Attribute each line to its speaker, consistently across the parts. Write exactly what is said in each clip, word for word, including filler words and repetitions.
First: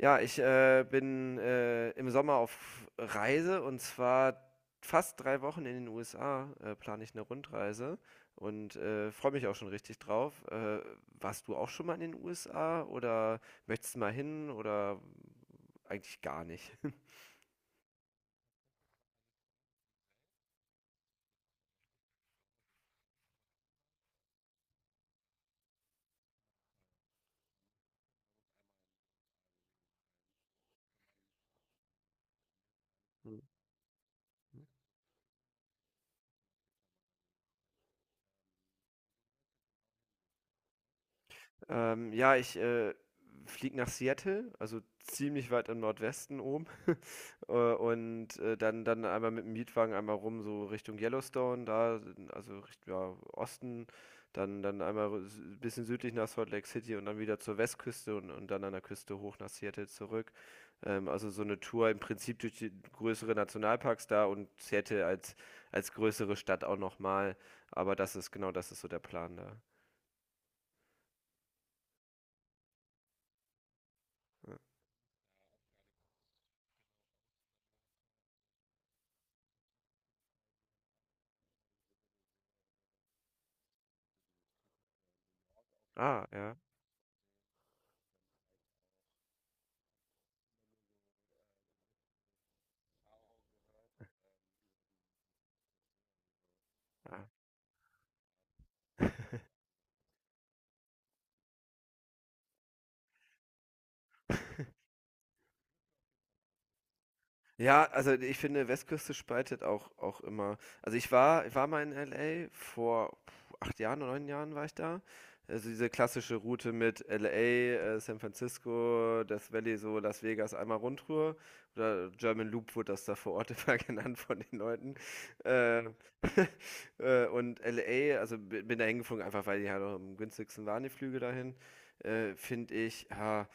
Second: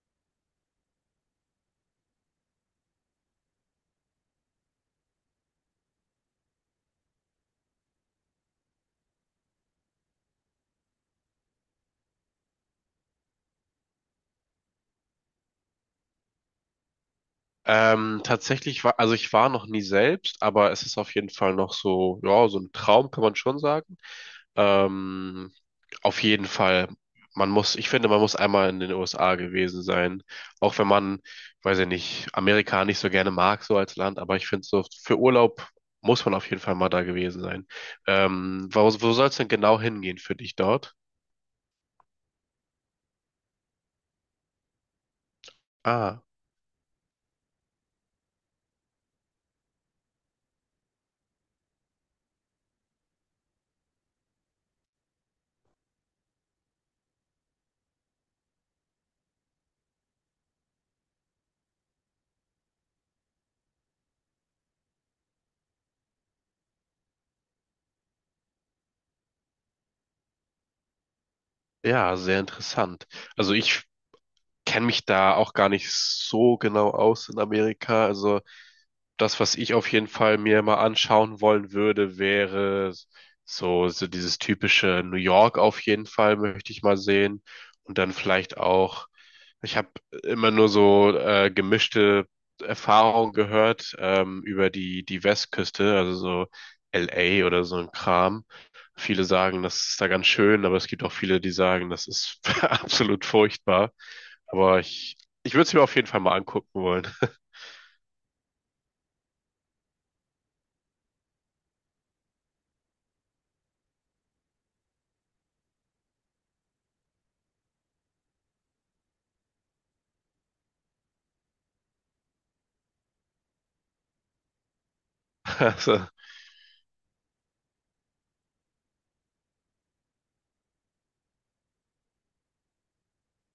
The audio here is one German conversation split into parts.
Speaker 1: Ja, ich, äh, bin, äh, im Sommer auf Reise und zwar fast drei Wochen in den U S A, äh, plane ich eine Rundreise und, äh, freue mich auch schon richtig drauf. Äh, warst du auch schon mal in den U S A oder möchtest mal hin oder eigentlich gar nicht?
Speaker 2: Ähm, tatsächlich war, also ich war noch nie selbst, aber es ist auf jeden Fall noch so, ja, so ein Traum kann man schon sagen. Ähm, auf jeden Fall, man muss, ich finde, man muss einmal in den U S A gewesen sein. Auch wenn man, weiß ich nicht, Amerika nicht so gerne
Speaker 1: Mhm.
Speaker 2: mag, so als Land, aber ich finde so, für Urlaub muss man auf jeden Fall mal da gewesen sein. Ähm, wo, wo soll es denn genau hingehen für dich dort?
Speaker 1: Ähm, ja, ich, äh, fliege nach Seattle, also ziemlich weit im
Speaker 2: Ah,
Speaker 1: Nordwesten oben. Äh, und, äh, dann dann einmal mit dem Mietwagen einmal rum, so Richtung Yellowstone, da also Richtung ja, Osten, dann dann einmal r s bisschen südlich nach Salt Lake City und dann wieder zur Westküste und und dann an der Küste hoch nach Seattle zurück. Ähm, also so eine Tour im Prinzip durch die größere Nationalparks da und Seattle als als größere Stadt auch noch mal. Aber das ist genau, das ist so der Plan da.
Speaker 2: ja, sehr interessant. Also ich
Speaker 1: Ja.
Speaker 2: kenne mich da auch gar nicht so genau aus in Amerika. Also das, was ich auf jeden Fall mir mal anschauen wollen würde, wäre so, so dieses typische New York auf jeden
Speaker 1: Ah,
Speaker 2: Fall
Speaker 1: ja.
Speaker 2: möchte ich mal sehen. Und dann vielleicht auch, ich habe immer nur so äh, gemischte Erfahrungen gehört, ähm, über die, die Westküste, also so
Speaker 1: Ah.
Speaker 2: L A oder so ein Kram. Viele sagen, das ist da ganz schön, aber es gibt auch viele, die sagen, das ist absolut furchtbar. Aber ich, ich würde es mir auf jeden Fall mal angucken wollen.
Speaker 1: Ja, also ich finde, Westküste spaltet auch, auch immer. Also ich war, ich war mal in L A vor puh, acht Jahren oder neun Jahren war ich da. Also diese klassische Route mit L A, äh, San Francisco, Death Valley, so Las Vegas, einmal Rundtour. Oder German Loop wurde das da vor Ort immer genannt von den Leuten. Äh,
Speaker 2: Also,
Speaker 1: äh, und L A, also bi- bin da hingeflogen, einfach weil die halt auch am günstigsten waren, die Flüge dahin. Äh, finde ich, ja,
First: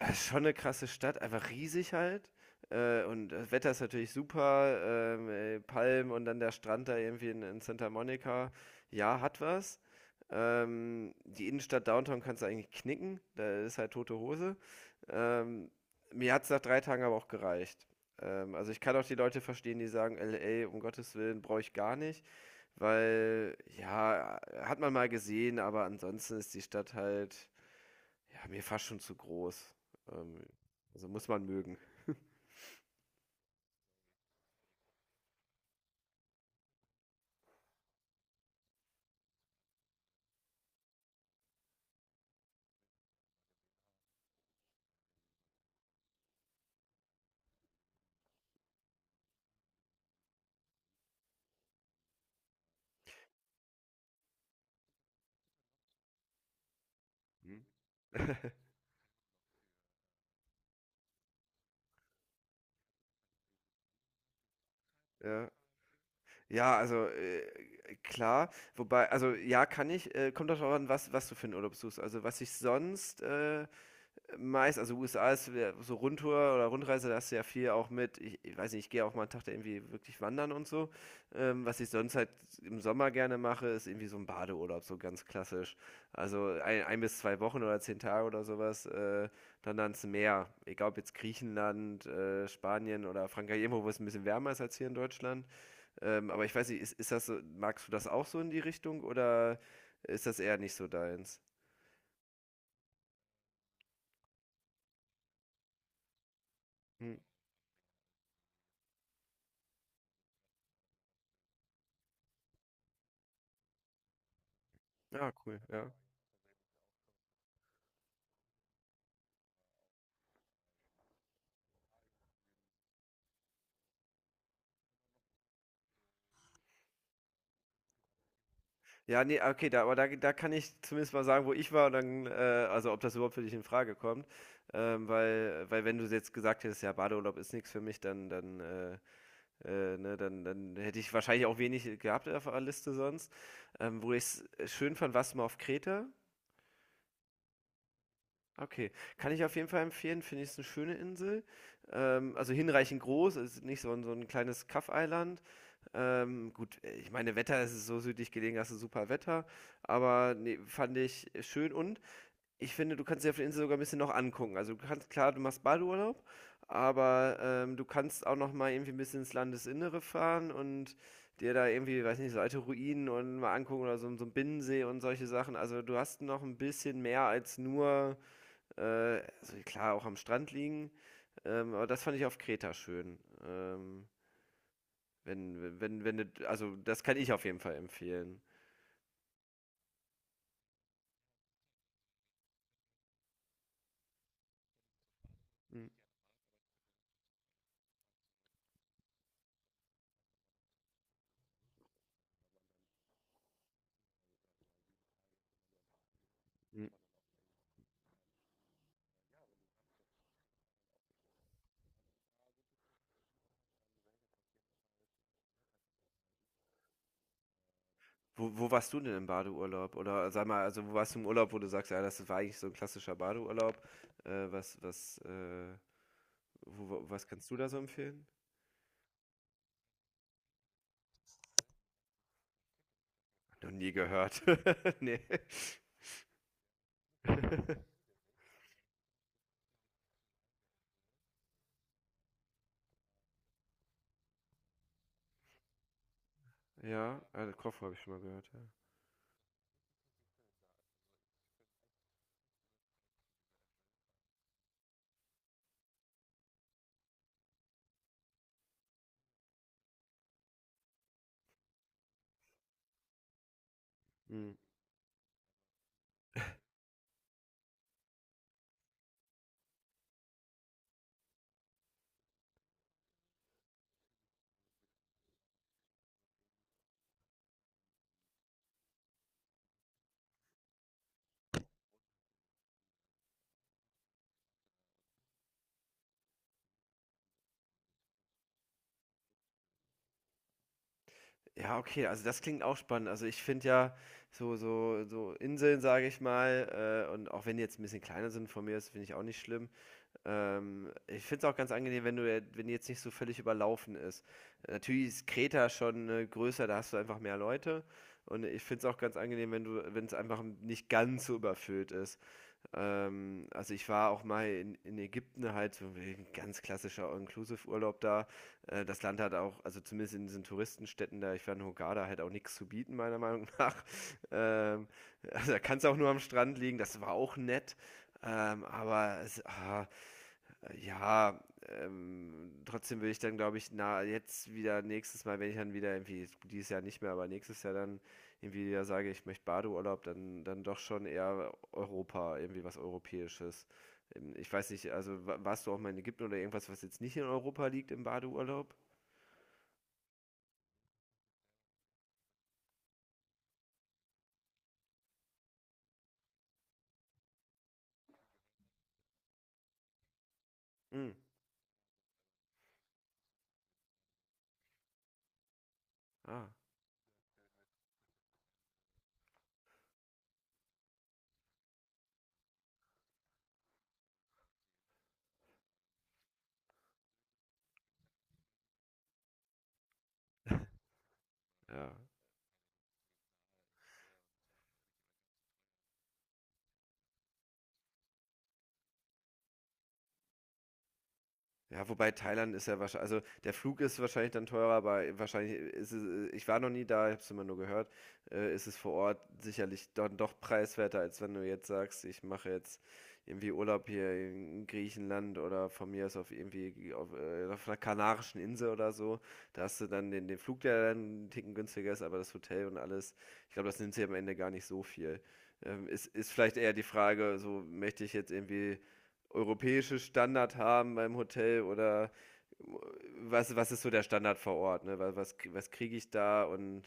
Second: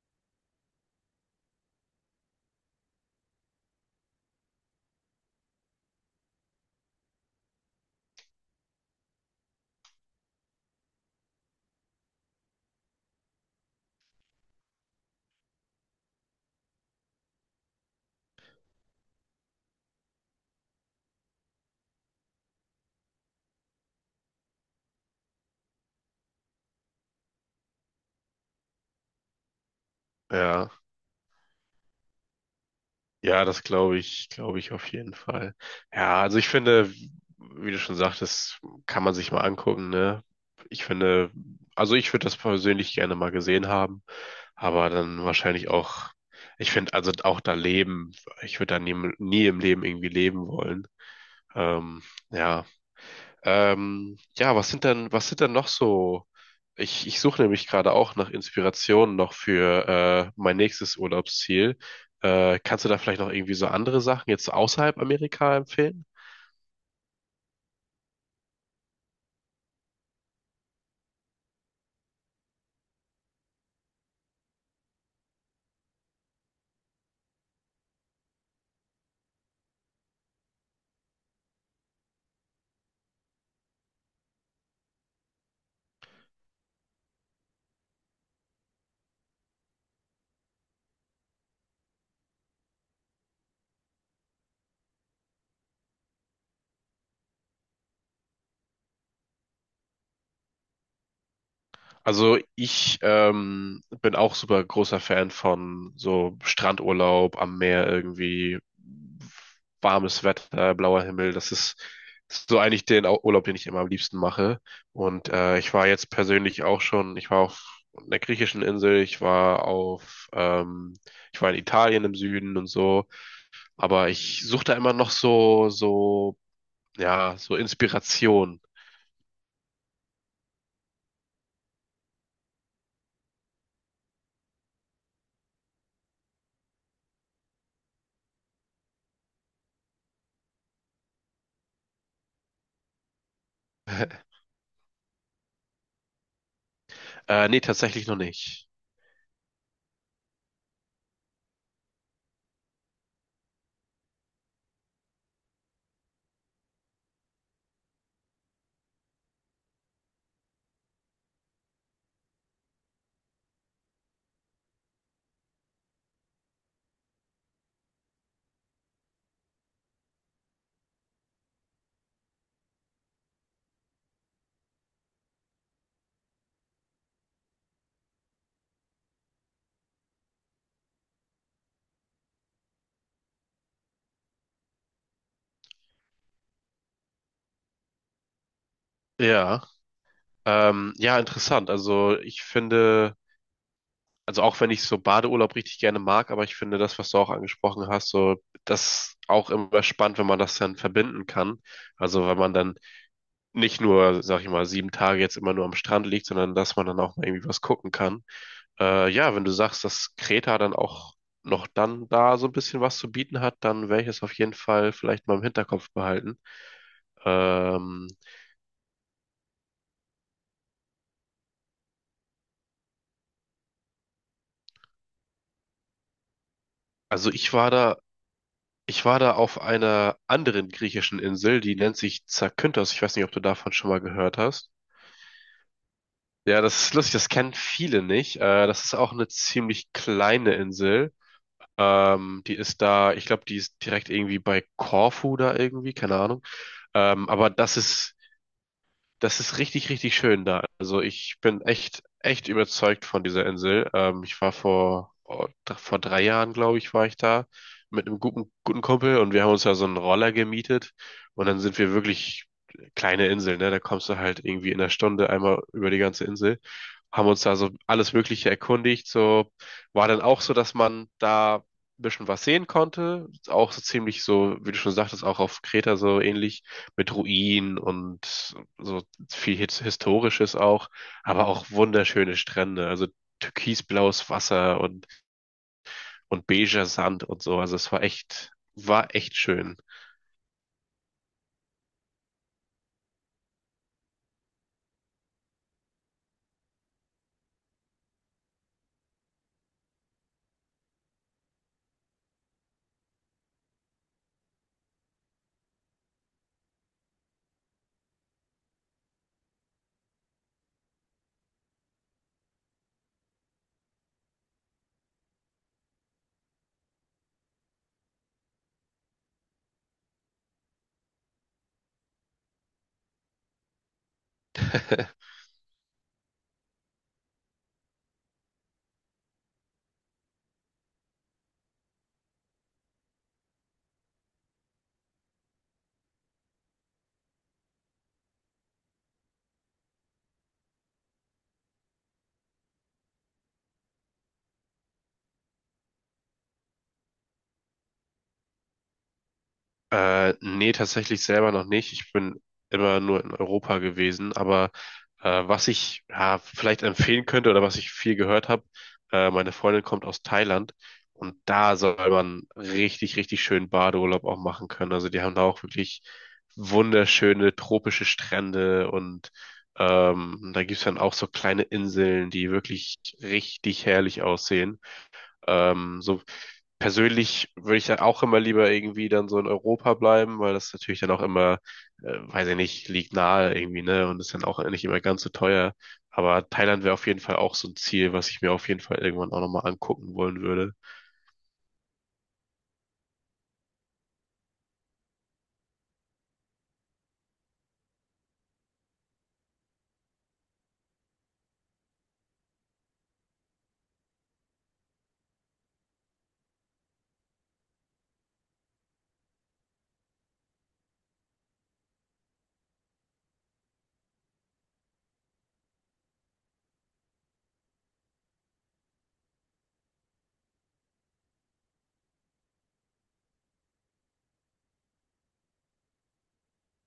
Speaker 1: ja, ist schon eine krasse Stadt, einfach riesig halt, äh, und das Wetter ist natürlich super, ähm, äh, Palmen und dann der Strand da irgendwie in in Santa Monica. Ja, hat was. Ähm, die Innenstadt Downtown kannst du eigentlich knicken, da ist halt tote Hose. Ähm, Mir hat es nach drei Tagen aber auch gereicht. Ähm, also, ich kann auch die Leute verstehen, die sagen: „L A, um Gottes Willen, brauche ich gar nicht", weil ja, hat man mal gesehen, aber ansonsten ist die Stadt halt ja, mir fast schon zu groß. Ähm,
Speaker 2: ja.
Speaker 1: also muss man mögen.
Speaker 2: Ja, das glaube ich, glaube ich auf jeden Fall. Ja, also ich finde, wie du schon sagtest, kann man sich mal angucken, ne? Ich finde, also ich würde das persönlich gerne mal gesehen haben, aber dann wahrscheinlich auch, ich finde, also auch da leben, ich würde da nie, nie im Leben irgendwie leben wollen. Ähm, ja, ähm, ja, was sind denn, was sind denn noch so? Ich, ich suche
Speaker 1: Mhm.
Speaker 2: nämlich gerade auch nach Inspirationen noch für äh, mein nächstes Urlaubsziel. Äh, kannst du da vielleicht noch irgendwie so andere Sachen jetzt außerhalb
Speaker 1: Ja.
Speaker 2: Amerika empfehlen?
Speaker 1: Ja, also äh, klar, wobei, also ja, kann ich, äh, kommt doch darauf an, was, was du für einen Urlaub suchst. Also was ich sonst äh, meist, also U S A ist wär- so Rundtour oder Rundreise, da hast du ja viel auch mit, ich, ich weiß nicht, ich gehe auch mal einen Tag da irgendwie wirklich wandern und so. Ähm, was ich sonst halt im Sommer gerne mache, ist irgendwie so ein Badeurlaub, so ganz klassisch. Also ein, ein bis zwei Wochen oder zehn Tage oder sowas, äh, dann ans Meer. Egal ob jetzt Griechenland, äh, Spanien oder Frankreich, irgendwo, wo es ein bisschen wärmer ist als hier in Deutschland. Ähm, aber ich weiß nicht, ist, ist das so, magst du das auch so in die Richtung oder ist das eher nicht so deins?
Speaker 2: Also ich ähm, bin auch super großer Fan von so
Speaker 1: Hm.
Speaker 2: Strandurlaub am Meer irgendwie, warmes Wetter, blauer Himmel. Das ist, so eigentlich den Au- Urlaub, den ich immer am liebsten mache. Und
Speaker 1: Ja,
Speaker 2: äh,
Speaker 1: cool,
Speaker 2: ich war
Speaker 1: ja.
Speaker 2: jetzt persönlich auch schon, ich war auf einer griechischen Insel, ich war auf, ähm, ich war in Italien im Süden und so. Aber ich suche da immer noch so, so, ja, so Inspiration.
Speaker 1: Ja, ne, okay, da aber da da kann ich zumindest mal sagen, wo ich war und dann, äh also, ob das überhaupt für dich in Frage kommt. Ähm, weil weil wenn du jetzt gesagt hättest: „Ja, Badeurlaub ist nichts für mich", dann dann, äh äh, ne, dann dann hätte ich wahrscheinlich auch wenig gehabt auf der Liste sonst. Ähm, wo ich's schön fand, warst du mal auf Kreta?
Speaker 2: Äh, nee, tatsächlich noch nicht.
Speaker 1: Okay, kann ich auf jeden Fall empfehlen, finde ich, ist eine schöne Insel. Ähm, also hinreichend groß, ist nicht so ein so 'n kleines Kaff-Eiland. Ähm, gut, äh, ich meine, Wetter es ist so südlich gelegen, hast du super Wetter, aber ne, fand ich schön und ich finde, du kannst dir auf der Insel sogar ein bisschen noch angucken. Also, du kannst klar, du machst Badeurlaub, aber, ähm, du kannst auch noch mal irgendwie ein bisschen ins Landesinnere fahren und dir da irgendwie, weiß nicht, so alte Ruinen und mal angucken oder so 'n so 'n Binnensee und solche Sachen. Also, du hast noch ein bisschen mehr als nur äh, also klar, auch am Strand liegen. Ähm, aber das fand ich auf Kreta schön. Ähm, wenn, wenn, wenn, du- also das kann ich auf jeden Fall empfehlen.
Speaker 2: Ja. Ähm, ja, interessant. Also ich finde, also auch wenn ich so Badeurlaub richtig
Speaker 1: Mhm.
Speaker 2: gerne mag, aber ich finde das, was du auch angesprochen hast, so das auch immer spannend, wenn man das dann verbinden kann. Also wenn man dann nicht nur, sag ich mal, sieben Tage jetzt immer nur am Strand liegt, sondern dass man
Speaker 1: Mhm.
Speaker 2: dann auch mal irgendwie was gucken kann. Äh, ja, wenn du sagst, dass Kreta dann auch noch dann da so ein bisschen was zu bieten hat, dann werde ich es auf jeden Fall vielleicht mal im Hinterkopf behalten. Ähm,
Speaker 1: Wo, wo warst du denn im Badeurlaub? Oder sag mal, also wo warst du im Urlaub, wo du sagst, ja, das war eigentlich so ein klassischer Badeurlaub. Äh, was, was, äh, wo, wo- Was
Speaker 2: also
Speaker 1: kannst
Speaker 2: ich
Speaker 1: du da
Speaker 2: war
Speaker 1: so
Speaker 2: da
Speaker 1: empfehlen?
Speaker 2: ich war da auf einer anderen griechischen Insel, die nennt sich Zakynthos. Ich weiß nicht, ob du
Speaker 1: Noch
Speaker 2: davon schon
Speaker 1: nie
Speaker 2: mal gehört
Speaker 1: gehört.
Speaker 2: hast.
Speaker 1: Nee.
Speaker 2: Ja, das ist lustig, das kennen viele nicht. Äh, das ist auch eine ziemlich kleine Insel. Ähm, die ist da, ich glaube, die ist direkt irgendwie bei Korfu da irgendwie, keine Ahnung.
Speaker 1: Ja,
Speaker 2: Ähm, aber
Speaker 1: also
Speaker 2: das
Speaker 1: Koffer habe ich schon
Speaker 2: ist
Speaker 1: mal gehört, ja.
Speaker 2: Das ist richtig, richtig schön da. Also ich bin echt, echt überzeugt von dieser Insel. Ähm, ich war vor, oh, dr- vor drei Jahren, glaube ich, war ich da mit einem guten, guten Kumpel, und wir haben uns da so einen Roller gemietet, und dann sind wir wirklich, kleine Insel, ne? Da kommst du halt
Speaker 1: Mm.
Speaker 2: irgendwie in einer Stunde einmal über die ganze Insel. Haben uns da so alles Mögliche erkundigt. So war dann auch so, dass man da ein bisschen was sehen konnte. Auch so ziemlich so, wie du schon sagtest, auch auf Kreta so ähnlich, mit Ruinen und so viel His- Historisches auch, aber auch wunderschöne Strände, also türkisblaues Wasser und, und beiger Sand und so. Also es war echt, war echt schön.
Speaker 1: Ja, okay, also das klingt auch spannend. Also ich finde ja so, so, so Inseln, sage ich mal, äh, und auch wenn die jetzt ein bisschen kleiner sind von mir, das finde ich auch nicht schlimm. Ähm, ich finde es auch ganz angenehm, wenn du, ja- wenn die jetzt nicht so völlig überlaufen ist. Natürlich ist Kreta schon äh, größer, da hast du einfach mehr Leute. Und ich finde es auch ganz angenehm, wenn du, wenn es einfach nicht ganz so überfüllt ist. Ähm, also ich war auch mal in, in Ägypten halt so ein ganz klassischer All-Inclusive-Urlaub da. Äh, das Land hat auch, also zumindest in diesen Touristenstädten da, ich war in Hurghada, halt auch nichts zu bieten, meiner Meinung nach. Ähm, also da kann es auch nur am Strand liegen, das war auch nett. Ähm, aber es, ah, äh, Ja, ähm, Trotzdem will ich dann, glaube ich, na, jetzt wieder nächstes Mal, wenn ich dann wieder irgendwie, dieses Jahr nicht mehr, aber nächstes Jahr dann irgendwie wieder sage, ich möchte Badeurlaub, dann, dann doch schon eher Europa, irgendwie was Europäisches. Ähm, Ich weiß nicht, also wa- warst du auch mal in Ägypten oder irgendwas, was jetzt nicht in Europa liegt im Badeurlaub?
Speaker 2: Äh, nee, tatsächlich selber noch nicht. Ich bin immer nur in Europa gewesen, aber äh, was ich ja vielleicht empfehlen könnte oder was ich viel gehört habe, äh, meine Freundin kommt aus Thailand,
Speaker 1: Hm.
Speaker 2: und da soll man richtig, richtig schönen Badeurlaub auch machen können. Also die haben da auch wirklich
Speaker 1: Ah,
Speaker 2: wunderschöne tropische Strände, und ähm, da gibt's dann auch so kleine Inseln, die wirklich richtig herrlich aussehen. Ähm, so persönlich würde ich dann auch immer lieber irgendwie dann so in Europa bleiben, weil das natürlich dann auch immer,
Speaker 1: ja.
Speaker 2: äh, weiß ich nicht, liegt nahe irgendwie, ne? Und ist dann auch nicht immer ganz so teuer. Aber Thailand wäre auf jeden Fall auch so ein Ziel, was ich mir auf jeden Fall irgendwann auch nochmal angucken wollen würde.
Speaker 1: Ja, wobei Thailand ist ja wahrscheinlich, also der Flug ist wahrscheinlich dann teurer, aber wahrscheinlich ist es, ich war noch nie da, ich habe es immer nur gehört, äh, ist es vor Ort sicherlich dann doch preiswerter, als wenn du jetzt sagst, ich mache jetzt irgendwie Urlaub hier in Griechenland oder von mir aus auf irgendwie auf, äh, auf einer kanarischen Insel oder so. Da hast du dann den, den Flug, der dann einen Ticken günstiger ist, aber das Hotel und alles, ich glaube, das nimmt sich am Ende gar nicht so viel. Ähm, ist, ist vielleicht eher die Frage, so möchte ich jetzt irgendwie europäische Standard haben beim Hotel oder was, was ist so der Standard vor Ort? Ne? Wa- Was, was kriege ich da? Und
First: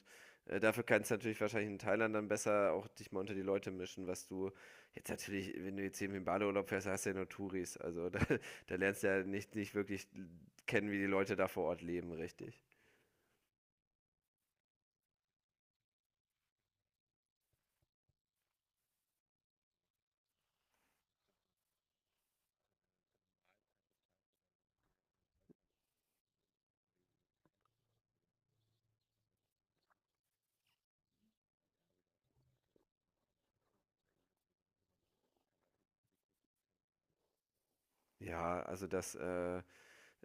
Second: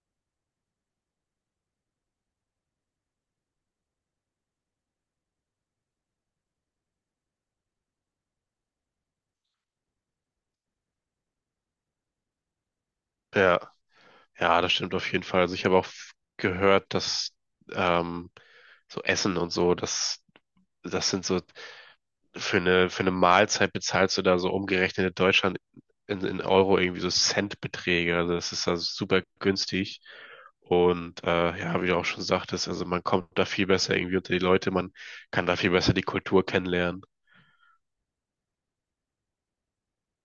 Speaker 1: äh, dafür kannst du natürlich wahrscheinlich in Thailand dann besser auch dich mal unter die Leute mischen, was du jetzt natürlich, wenn du jetzt eben im Badeurlaub fährst, hast du ja nur Touris. Also da, da lernst du ja nicht, nicht wirklich kennen, wie die Leute da vor Ort leben, richtig.
Speaker 2: Ja, ja, das stimmt auf jeden Fall. Also ich habe auch f- gehört, dass ähm, so Essen und so, das, das sind so. für eine, für eine Mahlzeit bezahlst du da so umgerechnet in Deutschland in, in Euro irgendwie so Centbeträge. Also das ist da super günstig. Und äh, ja, wie du auch schon sagtest, also man kommt da viel besser irgendwie unter die Leute, man kann da viel besser die Kultur kennenlernen.
Speaker 1: Ja, also das, äh,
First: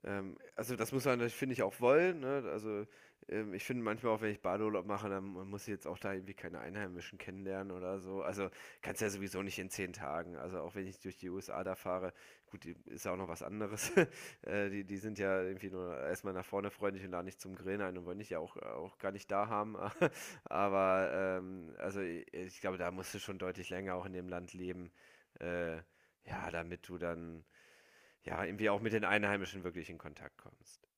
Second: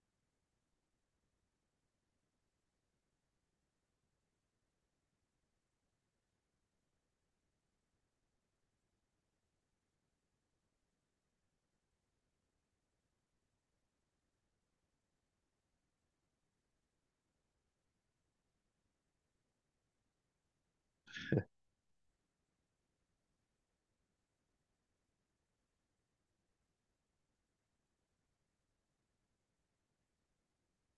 Speaker 1: Ähm, also das muss man, finde ich, auch wollen. Ne? Also ähm, ich finde manchmal auch, wenn ich Badeurlaub mache, dann muss ich jetzt auch da irgendwie keine Einheimischen kennenlernen oder so. Also kannst ja sowieso nicht in zehn Tagen. Also auch wenn ich durch die U S A da fahre, gut, die- ist ja auch noch was anderes. äh, die, die sind ja irgendwie nur erstmal nach vorne freundlich und laden nicht zum Grillen ein und wollen dich ja auch, auch gar nicht da haben. Aber ähm, also ich, ich glaube, da musst du schon deutlich länger auch in dem Land leben. Äh, ja, damit du dann ja, irgendwie auch mit den Einheimischen wirklich in Kontakt kommst.